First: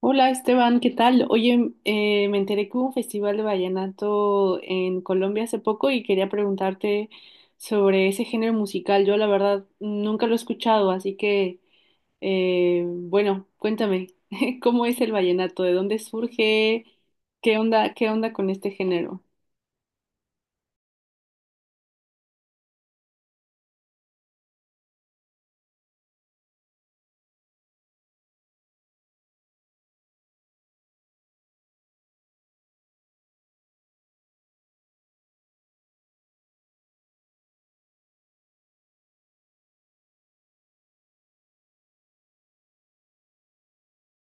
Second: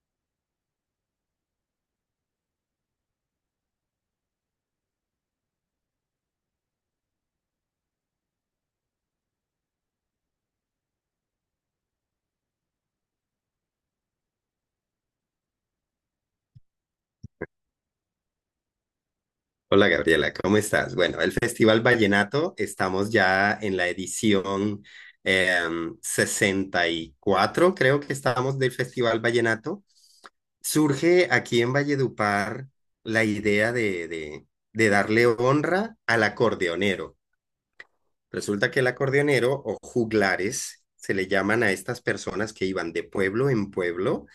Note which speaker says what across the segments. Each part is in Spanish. Speaker 1: Hola Esteban, ¿qué tal? Oye, me enteré que hubo un festival de vallenato en Colombia hace poco y quería preguntarte sobre ese género musical. Yo la verdad nunca lo he escuchado, así que bueno, cuéntame, ¿cómo es el vallenato? ¿De dónde surge? Qué onda con este género?
Speaker 2: Hola Gabriela, ¿cómo estás? Bueno, el Festival Vallenato, estamos ya en la edición 64, creo que estamos del Festival Vallenato. Surge aquí en Valledupar la idea de darle honra al acordeonero. Resulta que el acordeonero o juglares se le llaman a estas personas que iban de pueblo en pueblo,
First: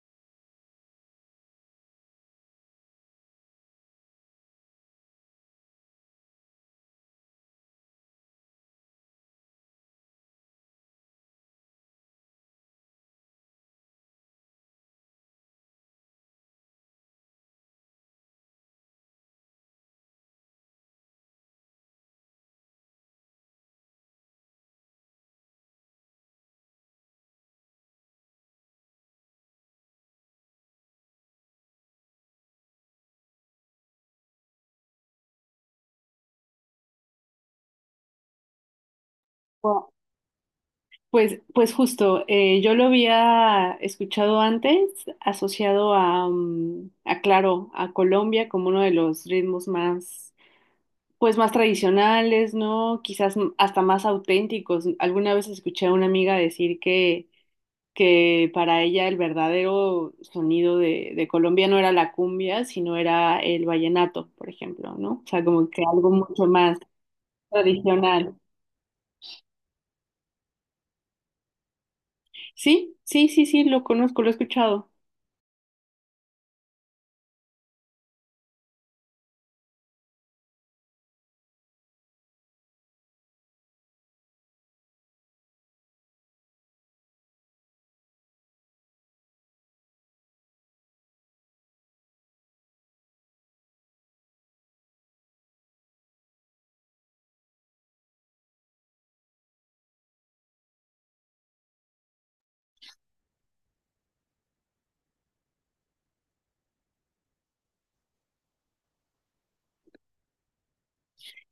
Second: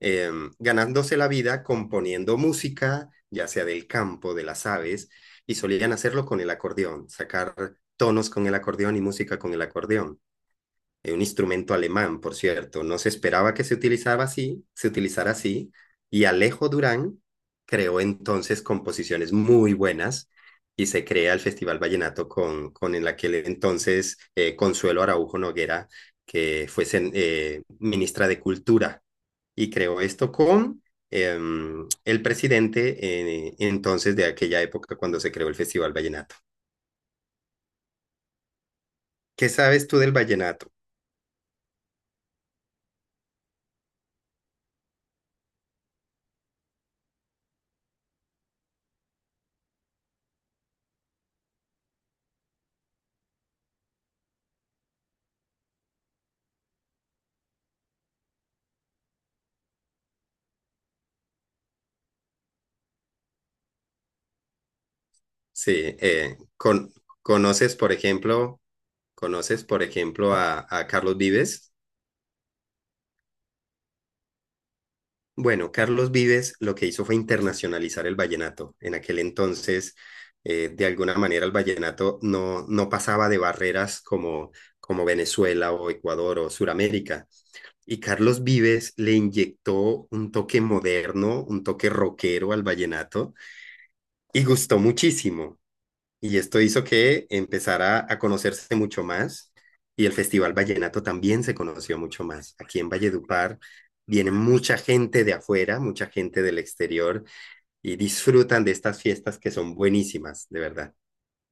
Speaker 2: eh, ganándose la vida componiendo música, ya sea del campo, de las aves, y solían hacerlo con el acordeón, sacar tonos con el acordeón y música con el acordeón, un instrumento alemán, por cierto. No se esperaba que se utilizara así, y Alejo Durán creó entonces composiciones muy buenas y se crea el Festival Vallenato con en aquel entonces, Consuelo Araujo Noguera, que fue ministra de Cultura, y creó esto con eh, el presidente entonces de aquella época cuando se creó el Festival Vallenato. ¿Qué sabes
Speaker 1: Bueno,
Speaker 2: tú del vallenato?
Speaker 1: pues, justo, yo lo había escuchado antes, asociado a, a claro, a Colombia como uno de los ritmos más, pues más tradicionales, ¿no? Quizás hasta más auténticos. Alguna vez escuché a una amiga decir que, para ella el verdadero sonido de, Colombia no era la cumbia, sino era el vallenato, por ejemplo, ¿no? O sea, como
Speaker 2: Sí,
Speaker 1: que algo
Speaker 2: eh,
Speaker 1: mucho más
Speaker 2: con, ¿conoces, por
Speaker 1: tradicional.
Speaker 2: ejemplo, ¿conoces, por ejemplo, a Carlos Vives?
Speaker 1: Sí, sí, sí, sí, lo conozco, lo he escuchado.
Speaker 2: Bueno, Carlos Vives lo que hizo fue internacionalizar el vallenato. En aquel entonces, de alguna manera, el vallenato no pasaba de barreras como, como Venezuela o Ecuador o Suramérica. Y Carlos Vives le inyectó un toque moderno, un toque rockero al vallenato y gustó muchísimo. Y esto hizo que empezara a conocerse mucho más y el Festival Vallenato también se conoció mucho más. Aquí en Valledupar viene mucha gente de afuera, mucha gente del exterior y disfrutan de estas fiestas que son buenísimas, de verdad.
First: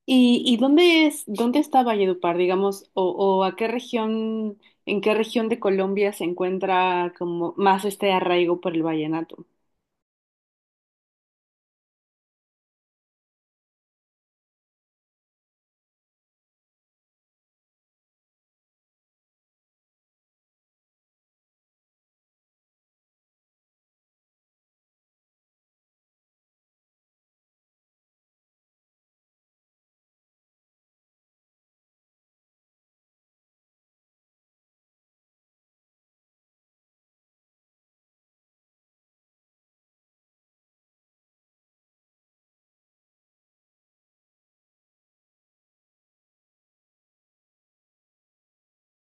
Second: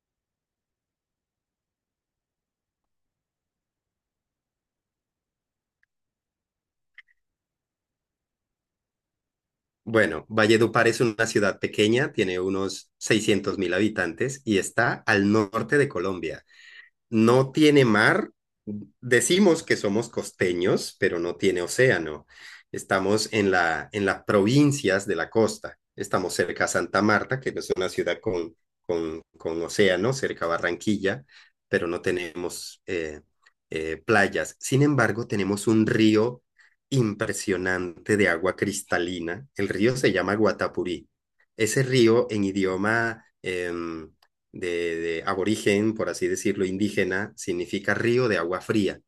Speaker 1: ¿Y, dónde es, dónde está Valledupar, digamos, o, a qué región, en qué región de Colombia se encuentra como más este arraigo por el vallenato?
Speaker 2: Bueno, Valledupar es una ciudad pequeña, tiene unos 600.000 habitantes y está al norte de Colombia. No tiene mar. Decimos que somos costeños, pero no tiene océano. Estamos en en las provincias de la costa. Estamos cerca a Santa Marta, que es una ciudad con, con océano, cerca a Barranquilla, pero no tenemos playas. Sin embargo, tenemos un río impresionante de agua cristalina. El río se llama Guatapurí. Ese río en idioma de aborigen, por así decirlo, indígena, significa río de agua fría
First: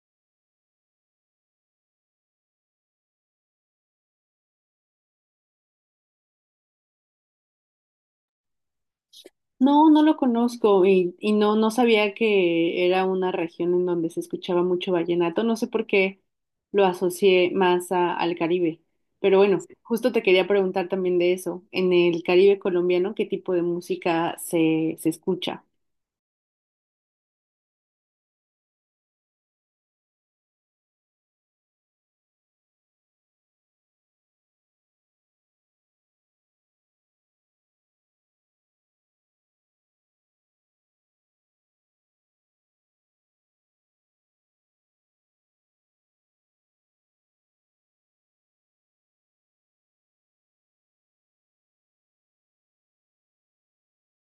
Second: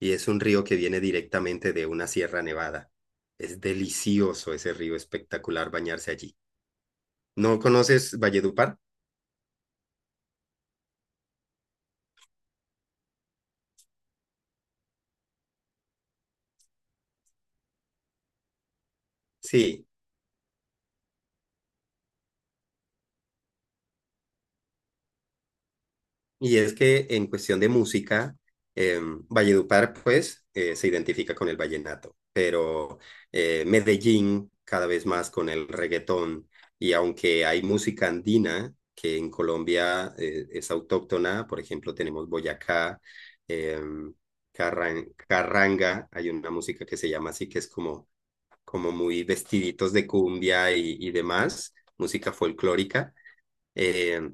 Speaker 2: y es un río que viene directamente de una sierra nevada. Es delicioso ese río, espectacular bañarse allí. ¿No conoces Valledupar?
Speaker 1: No, no lo conozco y, no, no sabía que era una región en donde se escuchaba mucho vallenato. No sé por qué lo asocié más al Caribe. Pero bueno,
Speaker 2: Sí.
Speaker 1: justo te quería preguntar también de eso. En el Caribe colombiano, ¿qué tipo de música se, escucha?
Speaker 2: Y es que en cuestión de música, eh, Valledupar, pues, se identifica con el vallenato, pero Medellín cada vez más con el reggaetón. Y aunque hay música andina que en Colombia es autóctona, por ejemplo, tenemos Boyacá, eh, Carranga, hay una música que se llama así, que es como, como muy vestiditos de cumbia y demás, música folclórica. eh,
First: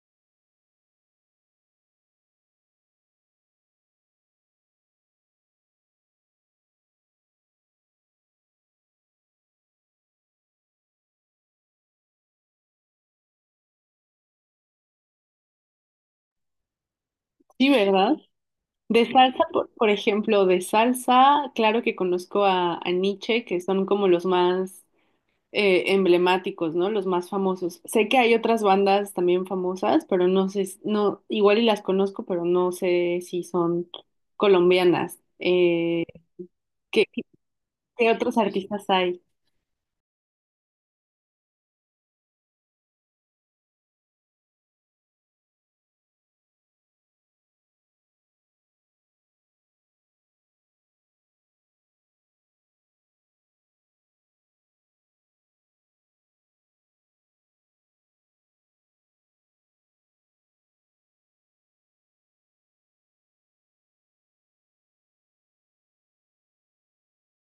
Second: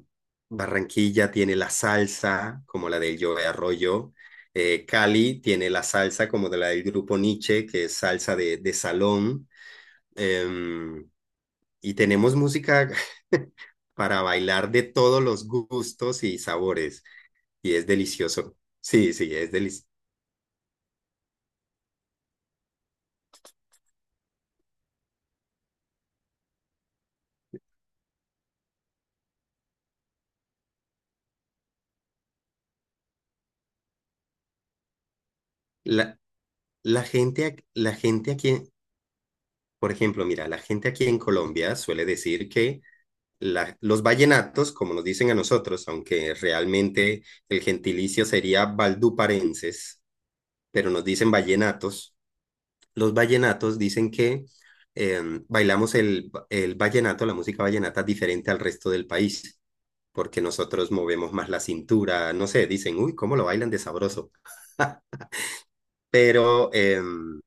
Speaker 2: Barranquilla tiene la salsa, como la del Joe Arroyo. Cali tiene la salsa, como de la del grupo Nietzsche, que es salsa de salón. Em, y tenemos música para bailar de todos los gustos y sabores.
Speaker 1: Sí,
Speaker 2: Y es
Speaker 1: ¿verdad?
Speaker 2: delicioso.
Speaker 1: De
Speaker 2: Sí, sí,
Speaker 1: salsa,
Speaker 2: es delicioso.
Speaker 1: por ejemplo, de salsa, claro que conozco a, Nietzsche, que son como los más emblemáticos, ¿no? Los más famosos. Sé que hay otras bandas también famosas, pero no sé, s- no, igual y las conozco, pero no sé si son colombianas.
Speaker 2: La,
Speaker 1: ¿Qué,
Speaker 2: la gente
Speaker 1: otros
Speaker 2: aquí,
Speaker 1: artistas hay?
Speaker 2: por ejemplo, mira, la gente aquí en Colombia suele decir que los vallenatos, como nos dicen a nosotros, aunque realmente el gentilicio sería valduparenses, pero nos dicen vallenatos, los vallenatos dicen que eh, bailamos el vallenato, la música vallenata, diferente al resto del país, porque nosotros movemos más la cintura, no sé, dicen, uy, ¿cómo lo bailan de sabroso? Pero...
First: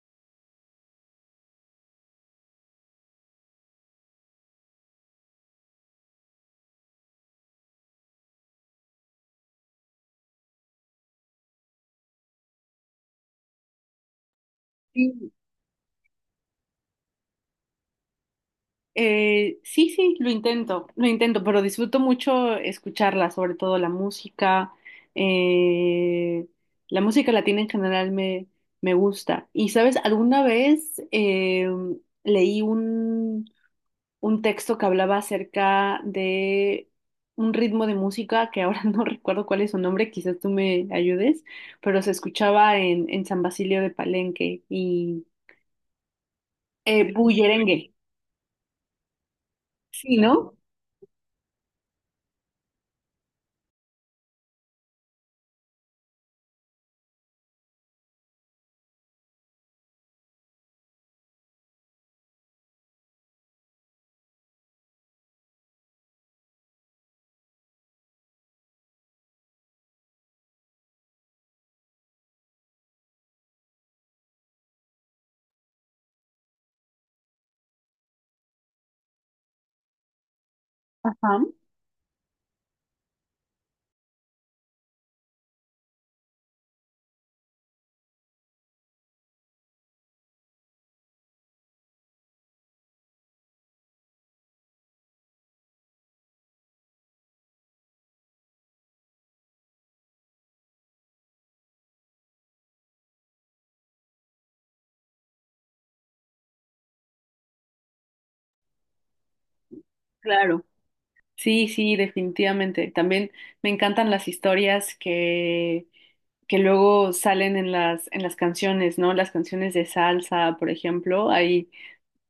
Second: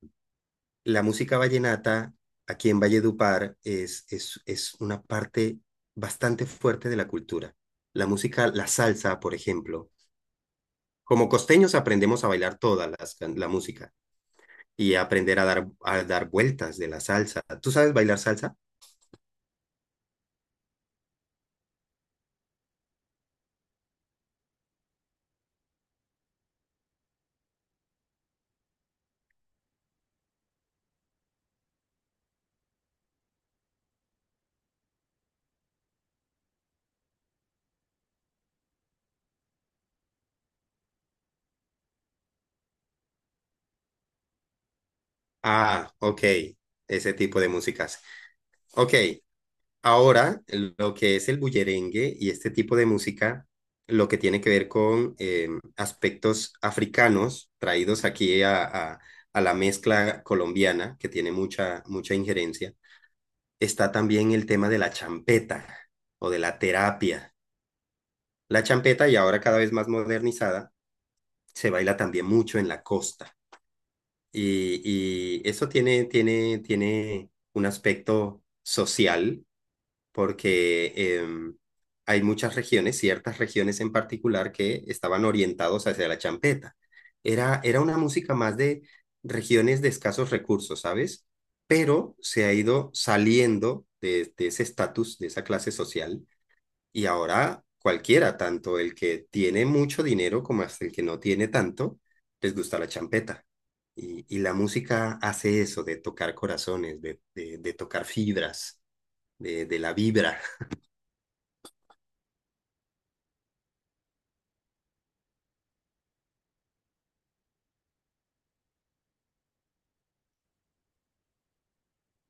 Speaker 2: la música vallenata aquí en Valledupar es una parte bastante fuerte de la cultura. La música, la salsa, por ejemplo. Como costeños aprendemos a bailar la música y
Speaker 1: Sí,
Speaker 2: aprender a dar vueltas de la salsa. ¿Tú sabes bailar salsa?
Speaker 1: sí, sí, lo intento, pero disfruto mucho escucharla, sobre todo la música. eh, la música latina en general me, gusta. Y, ¿sabes? Alguna vez leí un texto que hablaba acerca de un ritmo de música que ahora no recuerdo cuál es su nombre, quizás tú me ayudes, pero se escuchaba en, San Basilio de Palenque y
Speaker 2: Ah, ok. Ese tipo de
Speaker 1: bullerengue,
Speaker 2: músicas. Ok,
Speaker 1: sí,
Speaker 2: ahora,
Speaker 1: ¿no?
Speaker 2: lo que es el bullerengue y este tipo de música, lo que tiene que ver con aspectos africanos traídos aquí a la mezcla colombiana, que tiene mucha, mucha injerencia, está también el tema de la champeta o de la terapia. La champeta, y ahora cada vez más modernizada, se baila también mucho en la costa. Y, y eso tiene un aspecto social porque
Speaker 1: Ajá,
Speaker 2: em, hay muchas regiones, ciertas regiones en particular, que estaban orientados hacia la champeta. Era una música más de regiones de escasos recursos, ¿sabes? Pero se ha ido saliendo de ese estatus, de esa clase social, y ahora cualquiera, tanto el que tiene mucho dinero como hasta el que no tiene tanto, les gusta la champeta. Y la música hace eso, de tocar corazones, de tocar fibras, de la vibra.
Speaker 1: claro. Sí, sí, definitivamente. También me encantan las historias que, luego salen en las, canciones, ¿no? Las canciones de salsa, por ejemplo, hay,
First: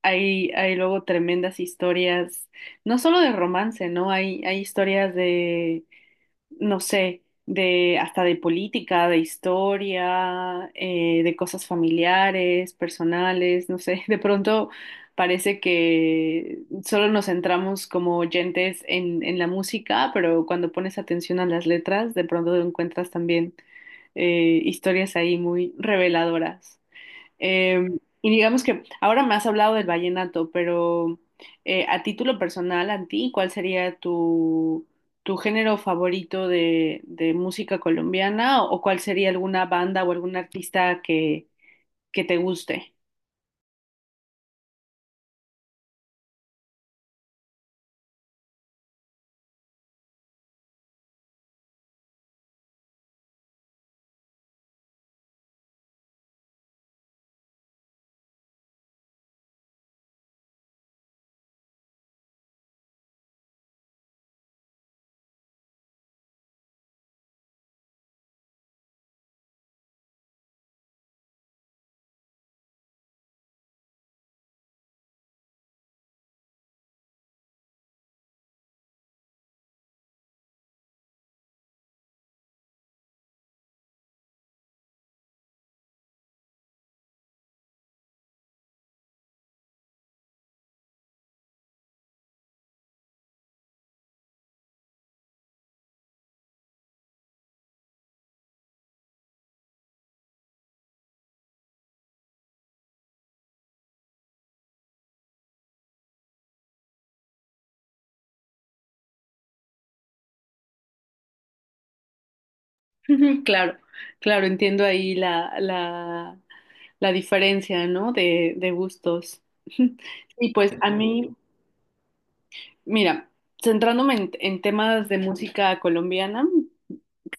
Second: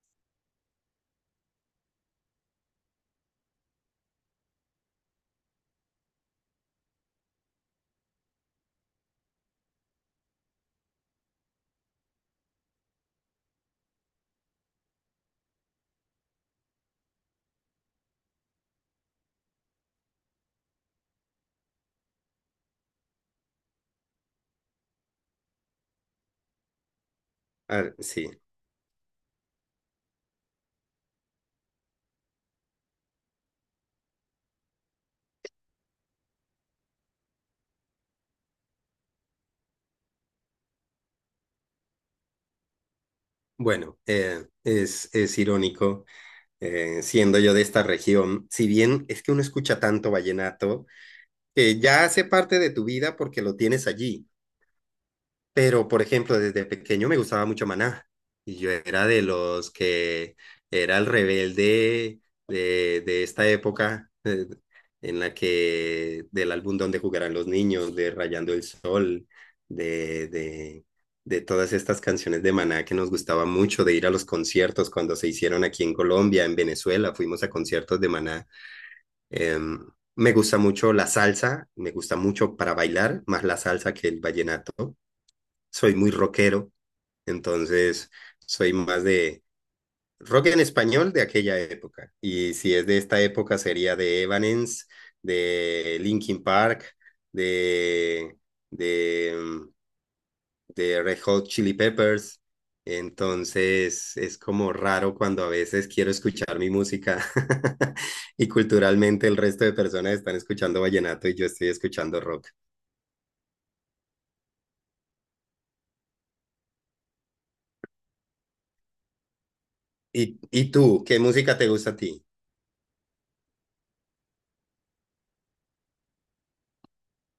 Speaker 1: Hay luego tremendas historias, no solo de romance, ¿no? Hay, historias de, no sé, de hasta de política, de historia, de cosas familiares, personales, no sé. De pronto parece que solo nos centramos como oyentes en, la música, pero cuando pones atención a las letras, de pronto encuentras también historias ahí muy reveladoras. Eh,
Speaker 2: Ah, sí,
Speaker 1: y digamos que ahora me has hablado del vallenato, pero a título personal, a ti, ¿cuál sería tu, género favorito de, música colombiana o, ¿cuál sería alguna banda o algún artista que, te guste?
Speaker 2: bueno, es irónico, siendo yo de esta región, si bien es que uno escucha tanto vallenato, que ya hace parte de tu vida porque lo tienes allí. Pero, por ejemplo, desde pequeño me gustaba mucho Maná. Y yo era de los que era el rebelde de esta época, en la que del álbum donde jugarán los Niños, de Rayando el Sol, de, de, de todas estas canciones de Maná que nos gustaba mucho, de ir a los conciertos cuando se hicieron aquí en Colombia, en Venezuela, fuimos a conciertos de Maná. Em, me gusta mucho la salsa, me gusta mucho para bailar, más la salsa que el vallenato. Soy muy rockero, entonces soy más de rock en español de aquella época. Y si es de esta época sería de Evanescence, de Linkin Park, de, de, mm, de Red Hot Chili Peppers. Entonces es como raro cuando a veces quiero escuchar mi música y culturalmente el resto de personas están escuchando vallenato y yo estoy escuchando rock.
Speaker 1: Ujú, claro, claro, entiendo ahí la, la, diferencia, ¿no? De, gustos. Y
Speaker 2: Y
Speaker 1: pues a
Speaker 2: tú, qué
Speaker 1: mí,
Speaker 2: música te gusta a ti?
Speaker 1: mira, centrándome en temas de música colombiana,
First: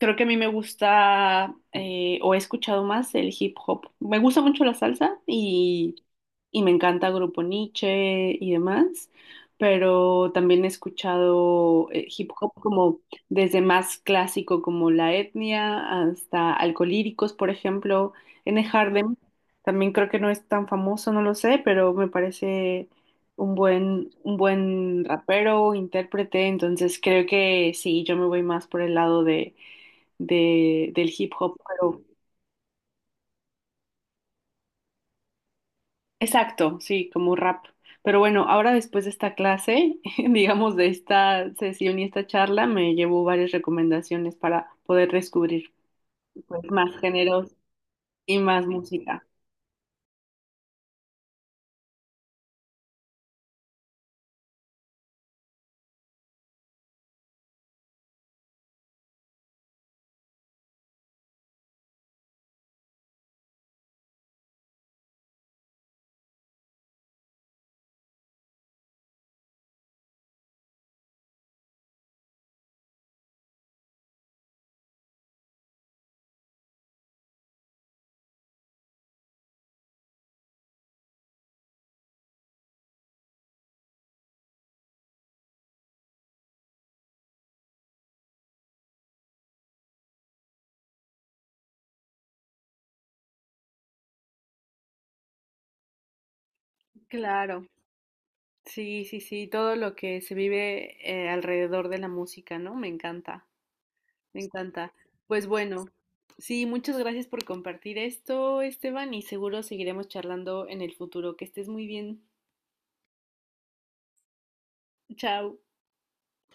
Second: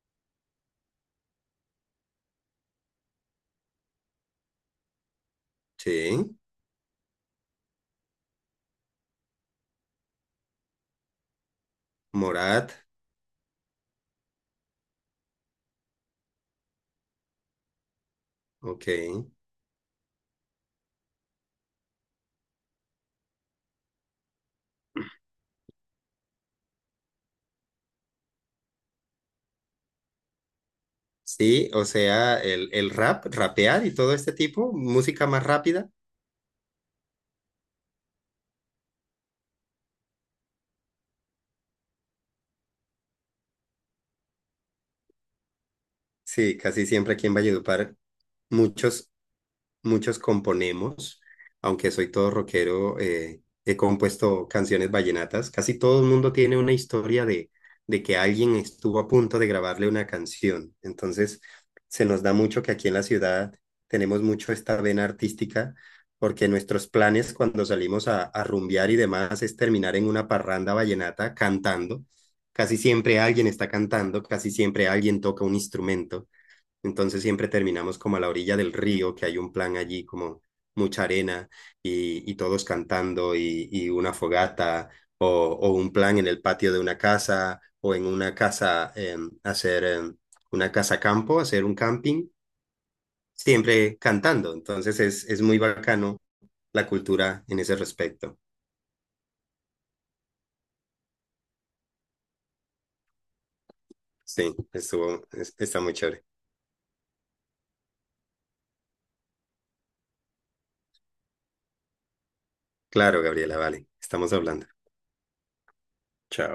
Speaker 1: creo que a mí me gusta o he escuchado más el hip hop. Me gusta mucho la salsa y,
Speaker 2: Sí,
Speaker 1: me encanta Grupo Niche y demás, pero también he escuchado hip hop
Speaker 2: Morat,
Speaker 1: como desde más clásico como La Etnia hasta Alcolíricos, por ejemplo, N.
Speaker 2: ok.
Speaker 1: Hardem. También creo que no es tan famoso, no lo sé, pero me parece un buen rapero, intérprete, entonces creo que sí, yo me voy más por el lado de del hip hop,
Speaker 2: Sí, o
Speaker 1: pero
Speaker 2: sea, el rap, rapear y todo este tipo, música más rápida.
Speaker 1: exacto, sí, como rap. Pero bueno, ahora después de esta clase, digamos de esta sesión y esta charla, me llevo varias recomendaciones para poder descubrir
Speaker 2: Sí,
Speaker 1: pues,
Speaker 2: casi
Speaker 1: más
Speaker 2: siempre aquí en
Speaker 1: géneros
Speaker 2: Valledupar,
Speaker 1: y más
Speaker 2: muchos
Speaker 1: música.
Speaker 2: muchos componemos, aunque soy todo rockero, he compuesto canciones vallenatas. Casi todo el mundo tiene una historia de que alguien estuvo a punto de grabarle una canción. Entonces, se nos da mucho que aquí en la ciudad tenemos mucho esta vena artística, porque nuestros planes cuando salimos a rumbear y demás es terminar en una parranda vallenata cantando. Casi siempre alguien está cantando, casi siempre alguien toca un instrumento. Entonces siempre terminamos como a la orilla del río, que hay un plan allí como mucha arena y todos cantando y una fogata o un plan en el patio de una casa o en una casa, hacer una casa campo, hacer un camping, siempre cantando. Entonces es muy bacano la cultura
Speaker 1: Claro,
Speaker 2: en ese respecto.
Speaker 1: sí, sí, sí, todo lo que se vive alrededor de la música, ¿no? Me encanta, me
Speaker 2: Sí,
Speaker 1: encanta. Pues
Speaker 2: está
Speaker 1: bueno,
Speaker 2: muy chévere.
Speaker 1: sí, muchas gracias por compartir esto, Esteban, y seguro seguiremos charlando en el futuro. Que estés muy bien.
Speaker 2: Claro, Gabriela, vale, estamos hablando.
Speaker 1: Chao.
Speaker 2: Chao.